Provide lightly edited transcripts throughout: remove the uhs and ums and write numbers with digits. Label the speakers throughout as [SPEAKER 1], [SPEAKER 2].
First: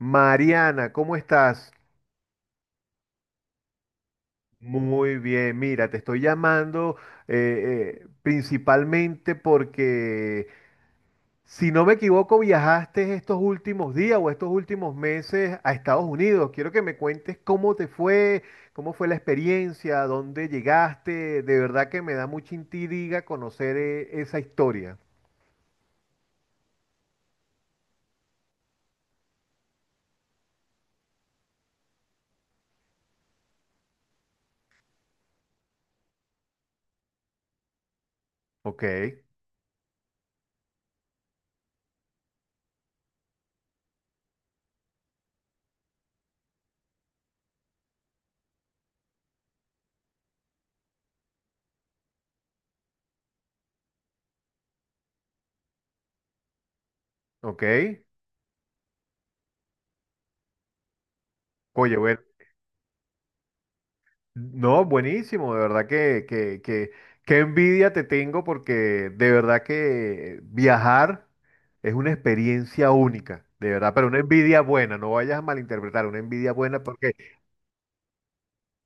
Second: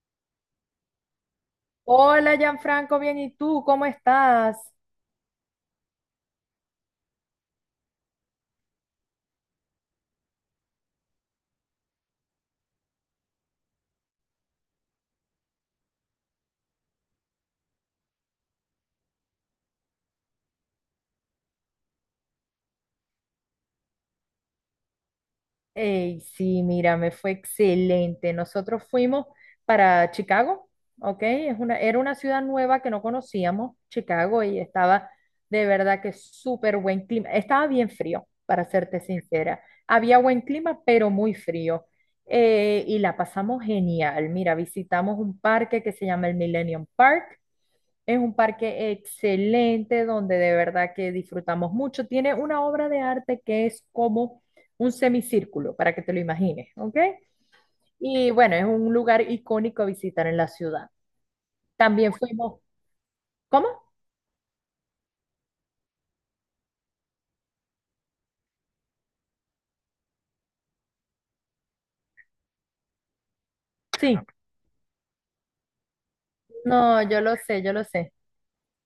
[SPEAKER 1] Mariana, ¿cómo estás?
[SPEAKER 2] Hola, Gianfranco, bien, ¿y tú cómo estás?
[SPEAKER 1] Muy bien, mira, te estoy llamando principalmente porque, si no me equivoco, viajaste estos últimos días o estos últimos meses a Estados Unidos. Quiero que me cuentes cómo te fue, cómo fue la experiencia, a dónde llegaste. De verdad que me da mucha intriga conocer esa historia.
[SPEAKER 2] Ey, sí, mira, me fue excelente. Nosotros fuimos para Chicago, ¿ok? Es una, era una ciudad nueva que no conocíamos, Chicago, y estaba de verdad que súper buen clima. Estaba bien frío, para
[SPEAKER 1] Ok,
[SPEAKER 2] serte sincera. Había buen clima, pero muy frío. Y la pasamos genial. Mira, visitamos un parque que se llama el Millennium Park. Es un parque excelente donde de verdad que disfrutamos mucho. Tiene una obra de arte que es como un semicírculo, para que te lo imagines, ¿ok?
[SPEAKER 1] ok.
[SPEAKER 2] Y bueno, es un lugar icónico a visitar en la ciudad.
[SPEAKER 1] Oye,
[SPEAKER 2] También
[SPEAKER 1] bueno.
[SPEAKER 2] fuimos, ¿cómo?
[SPEAKER 1] No, buenísimo, de verdad que, qué envidia te tengo porque de verdad que viajar es una experiencia única, de verdad, pero
[SPEAKER 2] Sí,
[SPEAKER 1] una envidia buena, no vayas a malinterpretar, una envidia buena
[SPEAKER 2] no,
[SPEAKER 1] porque
[SPEAKER 2] yo lo sé, yo lo sé.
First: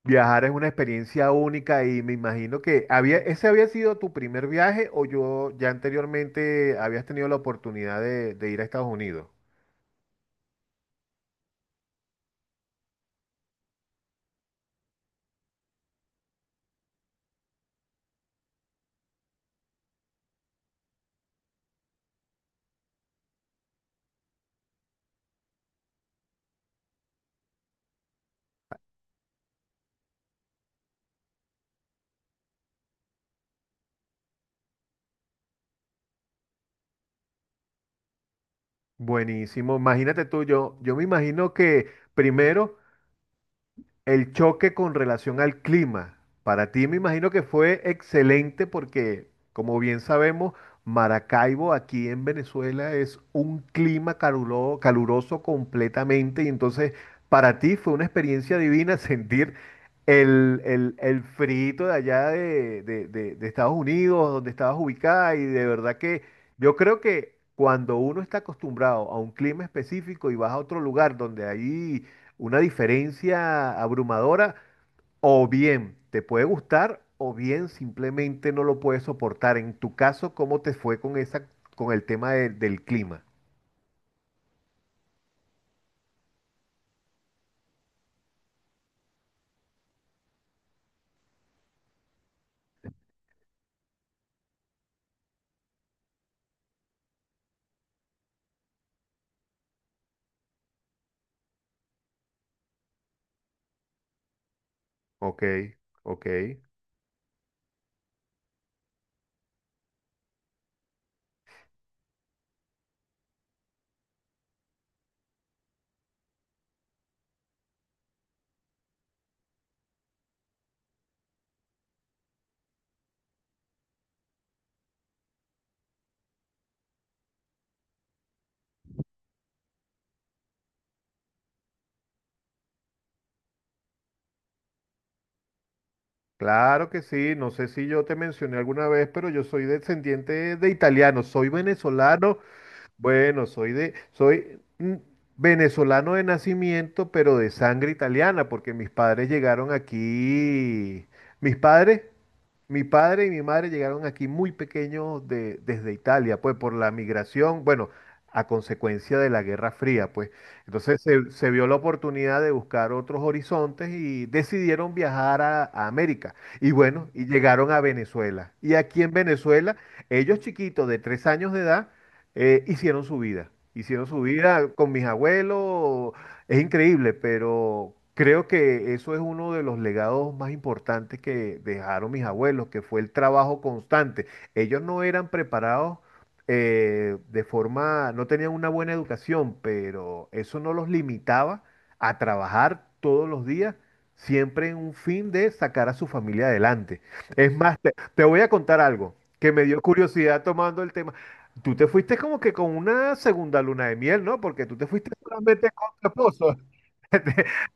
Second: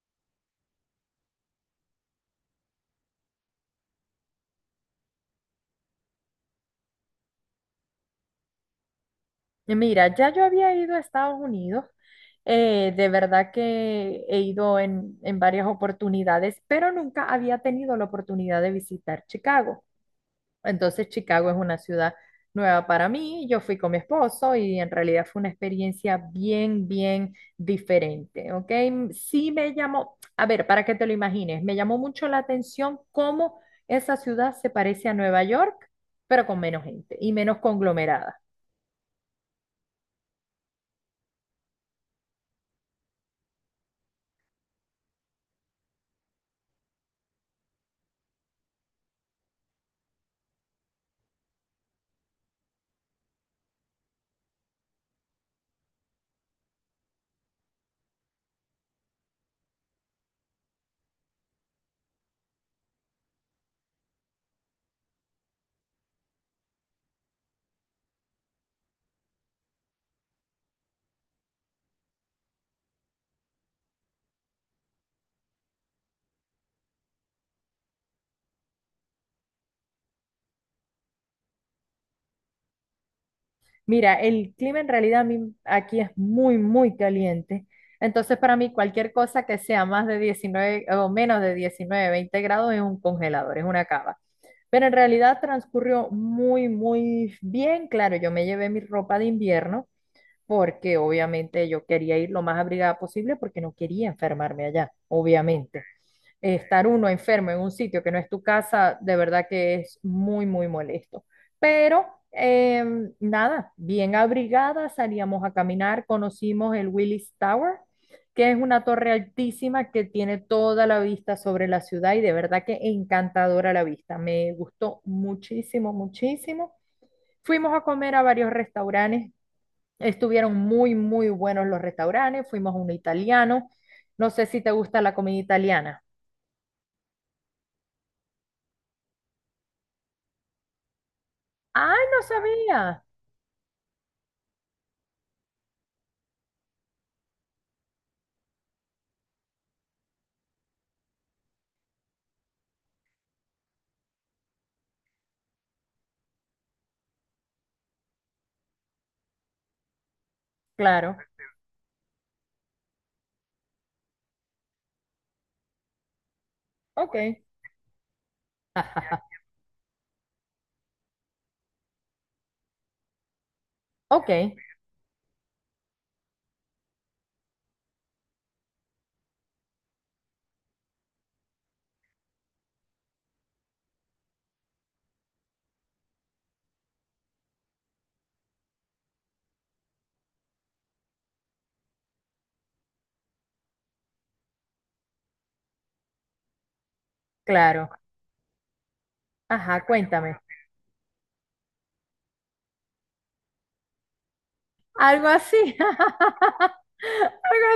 [SPEAKER 1] viajar es una experiencia única y me imagino que había, ese había sido tu primer viaje o yo ya anteriormente habías tenido la oportunidad de ir a Estados Unidos.
[SPEAKER 2] Mira, ya yo había ido a Estados Unidos, de verdad que he ido en varias oportunidades, pero nunca había tenido la oportunidad de visitar Chicago. Entonces Chicago es una ciudad nueva para mí. Yo fui con mi esposo y en realidad fue una experiencia bien, bien diferente, ¿ok? Sí me llamó, a ver, para que te lo imagines, me llamó mucho la atención cómo esa ciudad se parece a Nueva York, pero con menos gente y menos conglomerada.
[SPEAKER 1] Buenísimo, imagínate tú, yo me imagino que primero... El choque con relación al clima, para ti me imagino que fue excelente porque, como bien sabemos, Maracaibo aquí en Venezuela es un clima caluroso completamente y entonces para ti fue una experiencia divina sentir el friito de allá de Estados Unidos, donde estabas ubicada y de verdad que yo creo que cuando uno está acostumbrado a un clima específico y vas a otro lugar donde hay una diferencia abrumadora, o bien te puede gustar, o bien simplemente no lo puedes soportar. En tu caso, ¿cómo te fue con esa, con el tema del clima?
[SPEAKER 2] Mira, el clima en realidad a mí aquí es muy, muy caliente. Entonces, para mí, cualquier cosa que sea más de 19 o menos de 19, 20 grados es un congelador, es una cava. Pero en realidad transcurrió muy, muy bien. Claro, yo me llevé mi ropa de invierno porque obviamente yo quería ir lo más abrigada posible porque no quería enfermarme allá,
[SPEAKER 1] Ok,
[SPEAKER 2] obviamente
[SPEAKER 1] ok.
[SPEAKER 2] estar uno enfermo en un sitio que no es tu casa, de verdad que es muy, muy molesto. Pero eh, nada, bien abrigada, salíamos a caminar, conocimos el Willis Tower, que es una torre altísima que tiene toda la vista sobre la ciudad y de verdad que encantadora la vista. Me gustó muchísimo, muchísimo. Fuimos a comer a varios restaurantes, estuvieron muy, muy buenos los restaurantes, fuimos a un italiano. No sé si te gusta la comida italiana.
[SPEAKER 1] Claro que sí. No sé si yo te mencioné alguna vez, pero yo soy descendiente de italiano, soy
[SPEAKER 2] Ay, no
[SPEAKER 1] venezolano.
[SPEAKER 2] sabía.
[SPEAKER 1] Bueno, soy venezolano de nacimiento, pero de sangre italiana, porque mis padres llegaron aquí. Mis padres Mi padre y mi madre llegaron aquí muy pequeños desde Italia, pues por la migración, bueno, a consecuencia de la Guerra Fría, pues. Entonces
[SPEAKER 2] Claro,
[SPEAKER 1] se vio la oportunidad de buscar otros horizontes y decidieron viajar a América. Y bueno,
[SPEAKER 2] ok.
[SPEAKER 1] y llegaron a Venezuela. Y aquí en
[SPEAKER 2] Ajá.
[SPEAKER 1] Venezuela, ellos chiquitos de tres años de edad, hicieron su vida. Hicieron su
[SPEAKER 2] Ok,
[SPEAKER 1] vida con mis abuelos, es increíble, pero creo que eso es uno de los legados más importantes que dejaron mis abuelos, que fue el trabajo constante. Ellos no eran preparados de forma, no tenían una buena educación, pero eso no los limitaba a trabajar todos los días, siempre en un fin de sacar a su familia adelante. Es más,
[SPEAKER 2] claro.
[SPEAKER 1] te voy a contar algo que me dio
[SPEAKER 2] Ajá, cuéntame.
[SPEAKER 1] curiosidad tomando el tema. Tú te fuiste como que con una segunda luna de miel, ¿no? Porque tú te fuiste
[SPEAKER 2] Algo
[SPEAKER 1] solamente
[SPEAKER 2] así.
[SPEAKER 1] lo
[SPEAKER 2] Algo
[SPEAKER 1] Te,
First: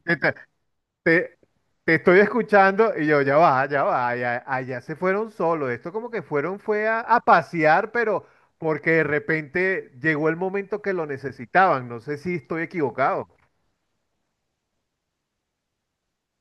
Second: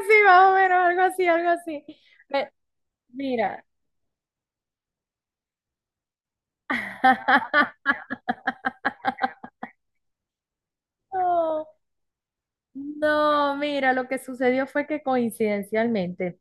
[SPEAKER 2] así,
[SPEAKER 1] te-
[SPEAKER 2] más o menos, algo así,
[SPEAKER 1] te-
[SPEAKER 2] algo así.
[SPEAKER 1] te estoy
[SPEAKER 2] Me-
[SPEAKER 1] escuchando y yo,
[SPEAKER 2] mira.
[SPEAKER 1] ya va, allá se fueron solos. Esto como que fueron, fue a pasear, pero porque de repente llegó el momento que lo
[SPEAKER 2] Oh,
[SPEAKER 1] necesitaban. No sé si estoy equivocado.
[SPEAKER 2] no, mira, lo que sucedió fue que coincidencialmente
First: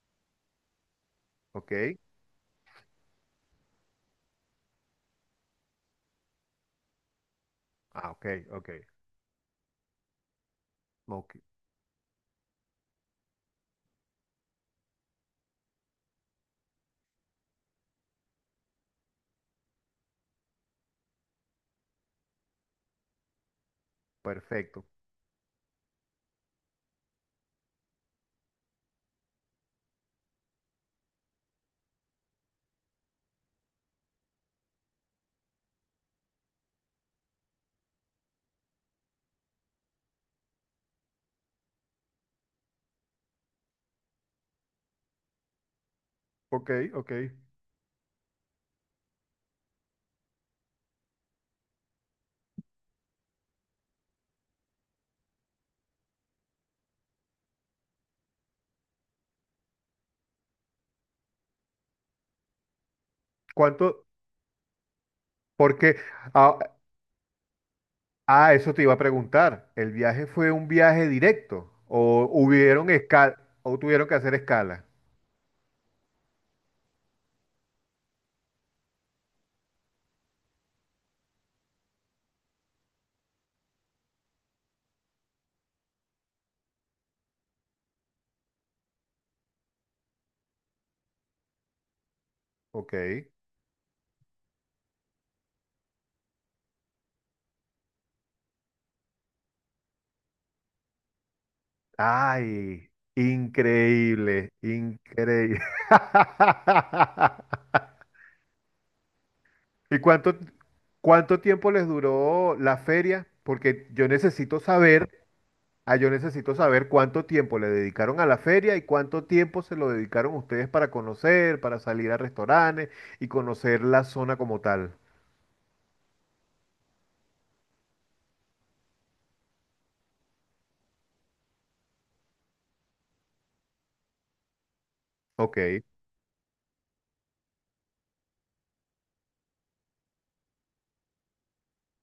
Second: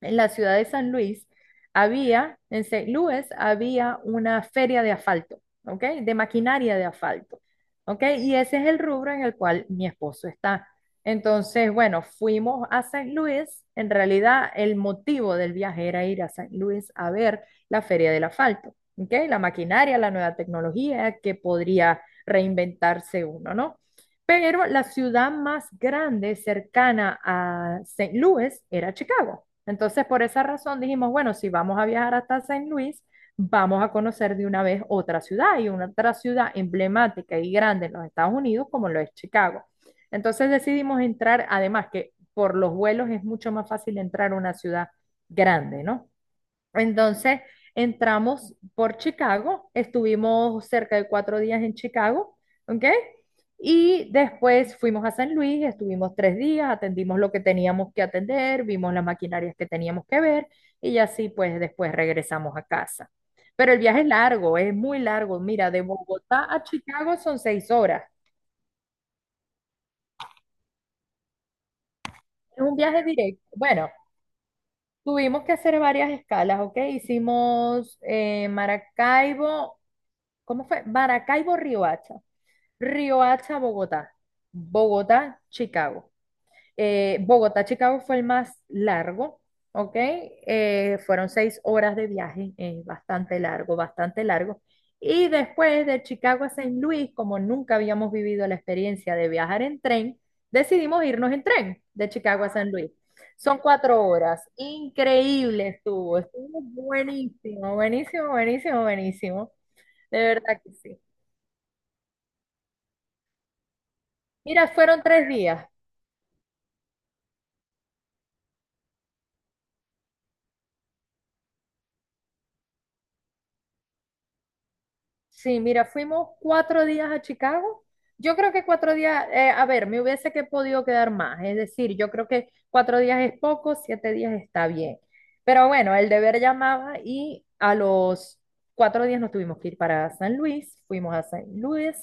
[SPEAKER 2] en la ciudad de San Luis
[SPEAKER 1] Ok,
[SPEAKER 2] había, en Saint Louis había una feria de asfalto, ¿ok? De maquinaria de asfalto, ¿ok?
[SPEAKER 1] ah, ok,
[SPEAKER 2] Y ese es
[SPEAKER 1] ok,
[SPEAKER 2] el rubro en el cual mi esposo está.
[SPEAKER 1] ok,
[SPEAKER 2] Entonces, bueno, fuimos a Saint Louis. En realidad, el motivo del viaje era ir a Saint Louis a ver la feria del asfalto, ¿ok? La maquinaria, la nueva tecnología que podría reinventarse uno, ¿no? Pero la
[SPEAKER 1] perfecto.
[SPEAKER 2] ciudad más grande cercana a Saint Louis era Chicago. Entonces, por esa razón dijimos, bueno, si vamos a viajar hasta Saint Louis, vamos a conocer de una vez otra ciudad y una otra ciudad emblemática y grande en los Estados Unidos como lo es Chicago. Entonces decidimos entrar, además que por los vuelos es mucho más fácil entrar a una ciudad grande, ¿no?
[SPEAKER 1] Ok, ok.
[SPEAKER 2] Entonces entramos por Chicago, estuvimos cerca de 4 días en Chicago, ¿ok? Y después fuimos a San Luis, estuvimos 3 días, atendimos lo que teníamos que atender, vimos las maquinarias que teníamos que ver y así pues después regresamos a casa. Pero el viaje
[SPEAKER 1] ¿Cuánto?
[SPEAKER 2] es largo, es muy largo. Mira, de
[SPEAKER 1] Porque,
[SPEAKER 2] Bogotá
[SPEAKER 1] ah,
[SPEAKER 2] a Chicago son 6 horas.
[SPEAKER 1] ah, eso te iba a preguntar. ¿El viaje fue un viaje directo o
[SPEAKER 2] Es un
[SPEAKER 1] hubieron
[SPEAKER 2] viaje
[SPEAKER 1] escala
[SPEAKER 2] directo.
[SPEAKER 1] o
[SPEAKER 2] Bueno,
[SPEAKER 1] tuvieron que hacer escala?
[SPEAKER 2] tuvimos que hacer varias escalas, ¿ok? Hicimos Maracaibo, ¿cómo fue? Maracaibo, Riohacha. Riohacha, Bogotá. Bogotá, Chicago. Bogotá, Chicago fue el más largo, ¿ok? Fueron 6 horas de viaje,
[SPEAKER 1] Ok.
[SPEAKER 2] bastante largo, bastante largo. Y después de Chicago a San Luis, como nunca habíamos vivido la experiencia de viajar en tren, decidimos irnos en tren de Chicago a San
[SPEAKER 1] Ay,
[SPEAKER 2] Luis. Son 4 horas.
[SPEAKER 1] increíble, increíble.
[SPEAKER 2] Increíble estuvo. Estuvo buenísimo, buenísimo, buenísimo, buenísimo.
[SPEAKER 1] ¿Y
[SPEAKER 2] De verdad que sí.
[SPEAKER 1] cuánto tiempo les duró la feria? Porque yo necesito
[SPEAKER 2] Mira, fueron
[SPEAKER 1] saber,
[SPEAKER 2] 3 días.
[SPEAKER 1] ah, yo necesito saber cuánto tiempo le dedicaron a la feria y cuánto tiempo se lo dedicaron ustedes para conocer, para salir a restaurantes y conocer la zona como tal.
[SPEAKER 2] Sí, mira, fuimos 4 días a Chicago. Yo creo que 4 días, a ver, me hubiese que podido quedar más. Es decir, yo creo que cuatro días es poco, 7 días está bien.
[SPEAKER 1] Ok.
[SPEAKER 2] Pero bueno, el deber llamaba y a los 4 días nos tuvimos que ir para San Luis. Fuimos a San Luis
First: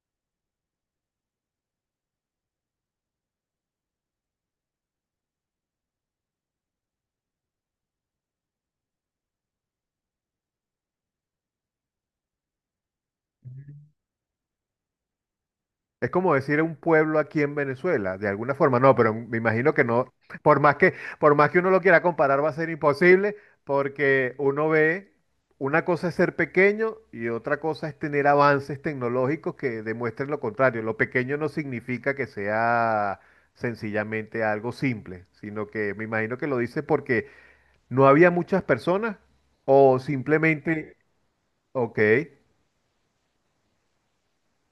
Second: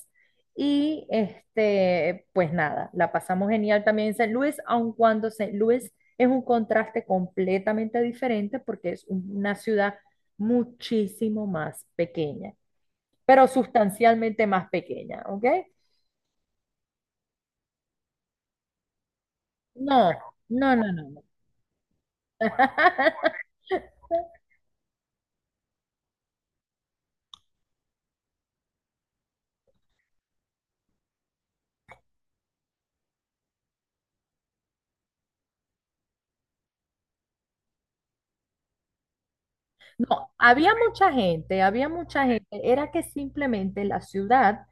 [SPEAKER 2] y este, pues nada, la pasamos genial también en San Luis, aun cuando San Luis es un contraste completamente diferente porque es una ciudad muchísimo más pequeña pero sustancialmente más pequeña, ¿ok?
[SPEAKER 1] Es como decir un pueblo aquí en Venezuela, de alguna forma. No, pero me imagino que
[SPEAKER 2] No,
[SPEAKER 1] no. Por más
[SPEAKER 2] no, no, no.
[SPEAKER 1] por más que uno lo quiera comparar, va a ser imposible porque uno ve, una cosa es ser pequeño y otra cosa es tener avances tecnológicos que demuestren lo contrario. Lo pequeño no significa que sea sencillamente algo simple, sino que me imagino que lo dice porque no había muchas personas o
[SPEAKER 2] No, había
[SPEAKER 1] simplemente,
[SPEAKER 2] mucha gente, había
[SPEAKER 1] ok,
[SPEAKER 2] mucha gente. Era que simplemente la ciudad,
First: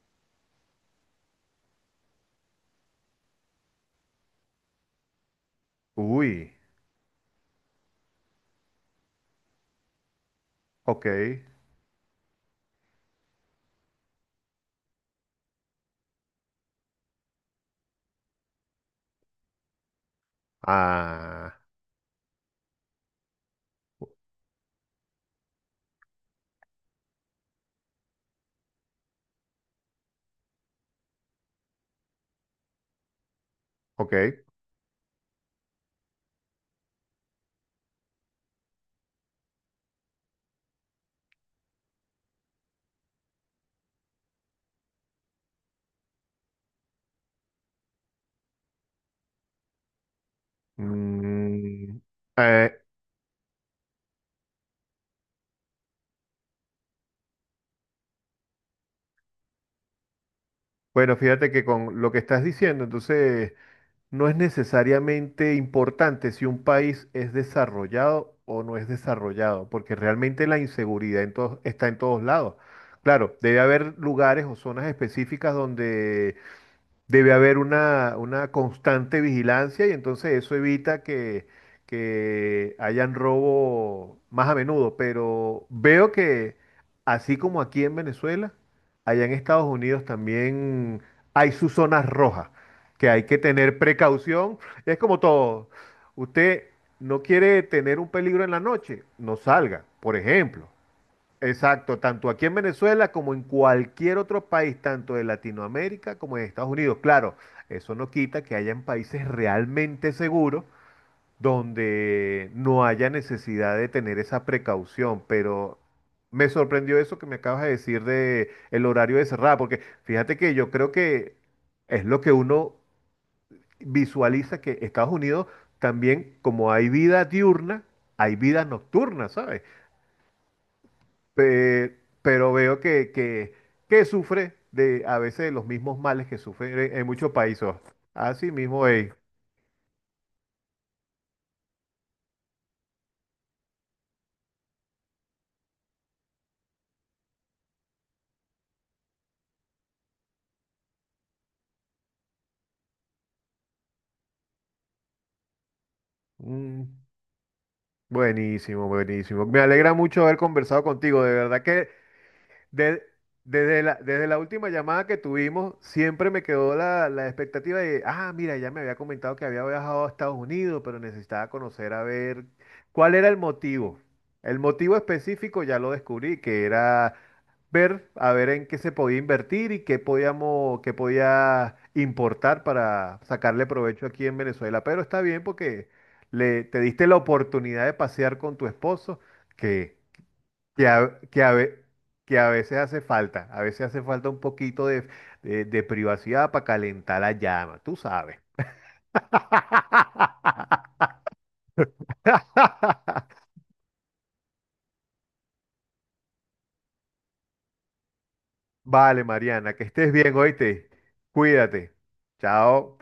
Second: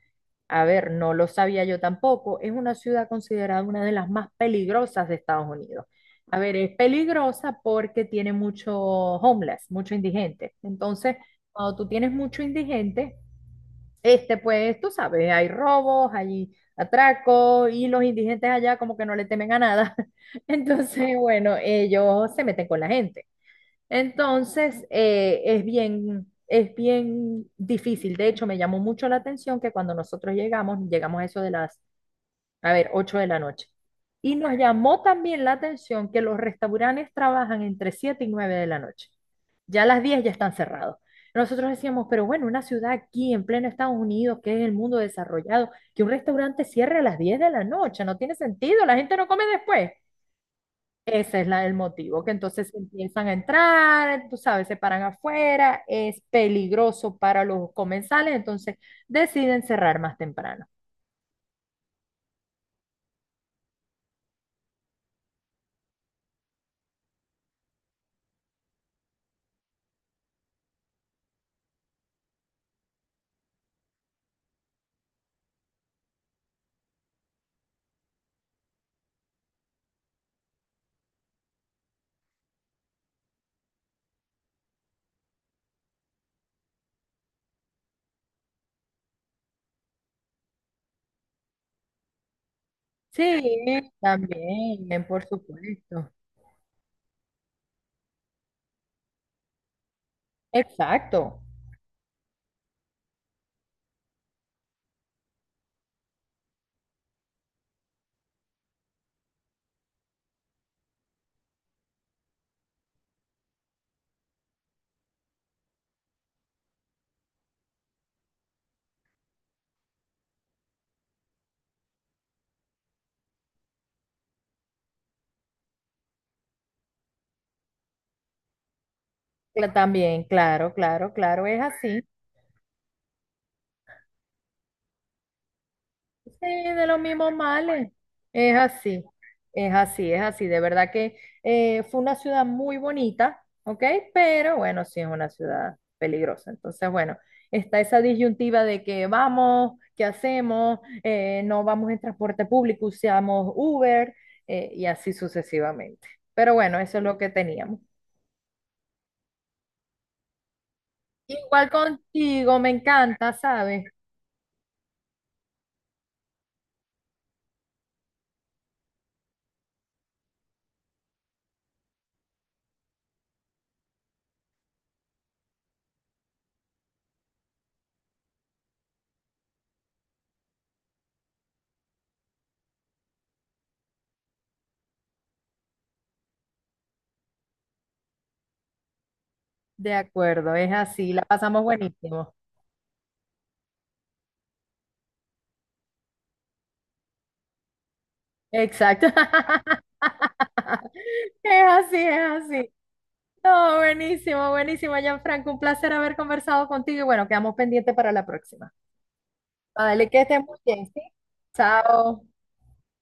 [SPEAKER 2] a ver, no lo sabía yo tampoco, es una ciudad considerada una de las más peligrosas de Estados Unidos. A
[SPEAKER 1] uy,
[SPEAKER 2] ver, es peligrosa porque tiene mucho homeless, mucho indigente.
[SPEAKER 1] ok,
[SPEAKER 2] Entonces, cuando tú tienes mucho indigente, este, pues, tú sabes, hay robos, hay atracos y los indigentes allá como que no le temen a nada. Entonces,
[SPEAKER 1] ah,
[SPEAKER 2] bueno, ellos se meten con la gente. Entonces, es bien difícil. De hecho, me llamó mucho la atención que cuando nosotros llegamos, llegamos a eso de las, a ver, 8 de la noche.
[SPEAKER 1] ok.
[SPEAKER 2] Y nos llamó también la atención que los restaurantes trabajan entre 7 y 9 de la noche, ya a las 10 ya están cerrados. Nosotros decíamos, pero bueno, una ciudad aquí en pleno Estados Unidos, que es el mundo desarrollado, que un restaurante cierre a las 10 de la noche, no tiene sentido, la gente no come después. Ese es la, el
[SPEAKER 1] Mm,
[SPEAKER 2] motivo, que entonces
[SPEAKER 1] eh,
[SPEAKER 2] empiezan a entrar, tú sabes, se paran afuera, es peligroso para los comensales, entonces deciden cerrar más temprano.
[SPEAKER 1] bueno, fíjate que con lo que estás diciendo, entonces no es necesariamente importante si un país es desarrollado o no es desarrollado, porque realmente la inseguridad está en todos lados. Claro, debe haber lugares o zonas específicas donde debe haber una constante vigilancia y entonces eso evita que hayan robo más a menudo. Pero veo que así como aquí en Venezuela, allá en Estados Unidos también hay sus zonas rojas, que hay que
[SPEAKER 2] Sí,
[SPEAKER 1] tener precaución. Es
[SPEAKER 2] también,
[SPEAKER 1] como
[SPEAKER 2] por
[SPEAKER 1] todo.
[SPEAKER 2] supuesto.
[SPEAKER 1] Usted no quiere tener un peligro en la noche, no salga, por ejemplo.
[SPEAKER 2] Exacto.
[SPEAKER 1] Exacto, tanto aquí en Venezuela como en cualquier otro país, tanto de Latinoamérica como de Estados Unidos. Claro, eso no quita que hayan países realmente seguros donde no haya necesidad de tener esa precaución, pero me sorprendió eso que me acabas de decir de el horario de cerrada, porque fíjate que yo creo que es lo que uno visualiza que Estados Unidos también, como hay vida diurna, hay vida nocturna, ¿sabes?
[SPEAKER 2] También, claro, claro, claro, es
[SPEAKER 1] Pe-
[SPEAKER 2] así.
[SPEAKER 1] pero veo que que sufre de a veces de los mismos males
[SPEAKER 2] Sí,
[SPEAKER 1] que
[SPEAKER 2] de
[SPEAKER 1] sufre
[SPEAKER 2] los
[SPEAKER 1] en muchos
[SPEAKER 2] mismos
[SPEAKER 1] países.
[SPEAKER 2] males.
[SPEAKER 1] Así
[SPEAKER 2] Es
[SPEAKER 1] mismo,
[SPEAKER 2] así,
[SPEAKER 1] ey.
[SPEAKER 2] es así, es así. De verdad que fue una ciudad muy bonita, ¿ok? Pero bueno, sí es una ciudad peligrosa. Entonces, bueno, está esa disyuntiva de que vamos, qué hacemos. No vamos en transporte público, usamos Uber y así sucesivamente. Pero bueno,
[SPEAKER 1] Mm,
[SPEAKER 2] eso es lo que teníamos.
[SPEAKER 1] buenísimo, buenísimo. Me alegra mucho haber conversado contigo. De verdad
[SPEAKER 2] Igual
[SPEAKER 1] que
[SPEAKER 2] contigo, me
[SPEAKER 1] de-
[SPEAKER 2] encanta,
[SPEAKER 1] desde
[SPEAKER 2] ¿sabes?
[SPEAKER 1] desde la última llamada que tuvimos, siempre me quedó la expectativa de, ah, mira, ya me había comentado que había viajado a Estados Unidos, pero necesitaba conocer a ver cuál era el motivo. El motivo específico ya lo descubrí, que era ver, a ver en qué se podía invertir y qué podíamos, qué podía importar para sacarle provecho aquí en Venezuela. Pero está bien porque te diste la oportunidad de pasear con tu esposo,
[SPEAKER 2] De
[SPEAKER 1] que
[SPEAKER 2] acuerdo, es
[SPEAKER 1] que
[SPEAKER 2] así,
[SPEAKER 1] a,
[SPEAKER 2] la
[SPEAKER 1] que a
[SPEAKER 2] pasamos
[SPEAKER 1] ve-
[SPEAKER 2] buenísimo.
[SPEAKER 1] que a veces hace falta, a veces hace falta un poquito de, de privacidad para calentar la llama, tú sabes.
[SPEAKER 2] Exacto. Es así, es así. No, buenísimo, buenísimo, Gianfranco. Un placer haber conversado contigo y bueno, quedamos pendientes para la próxima.
[SPEAKER 1] Vale, Mariana, que
[SPEAKER 2] Vale,
[SPEAKER 1] estés
[SPEAKER 2] que
[SPEAKER 1] bien,
[SPEAKER 2] estén muy bien,
[SPEAKER 1] oíste.
[SPEAKER 2] ¿sí?
[SPEAKER 1] Cuídate.
[SPEAKER 2] Chao.
[SPEAKER 1] Chao.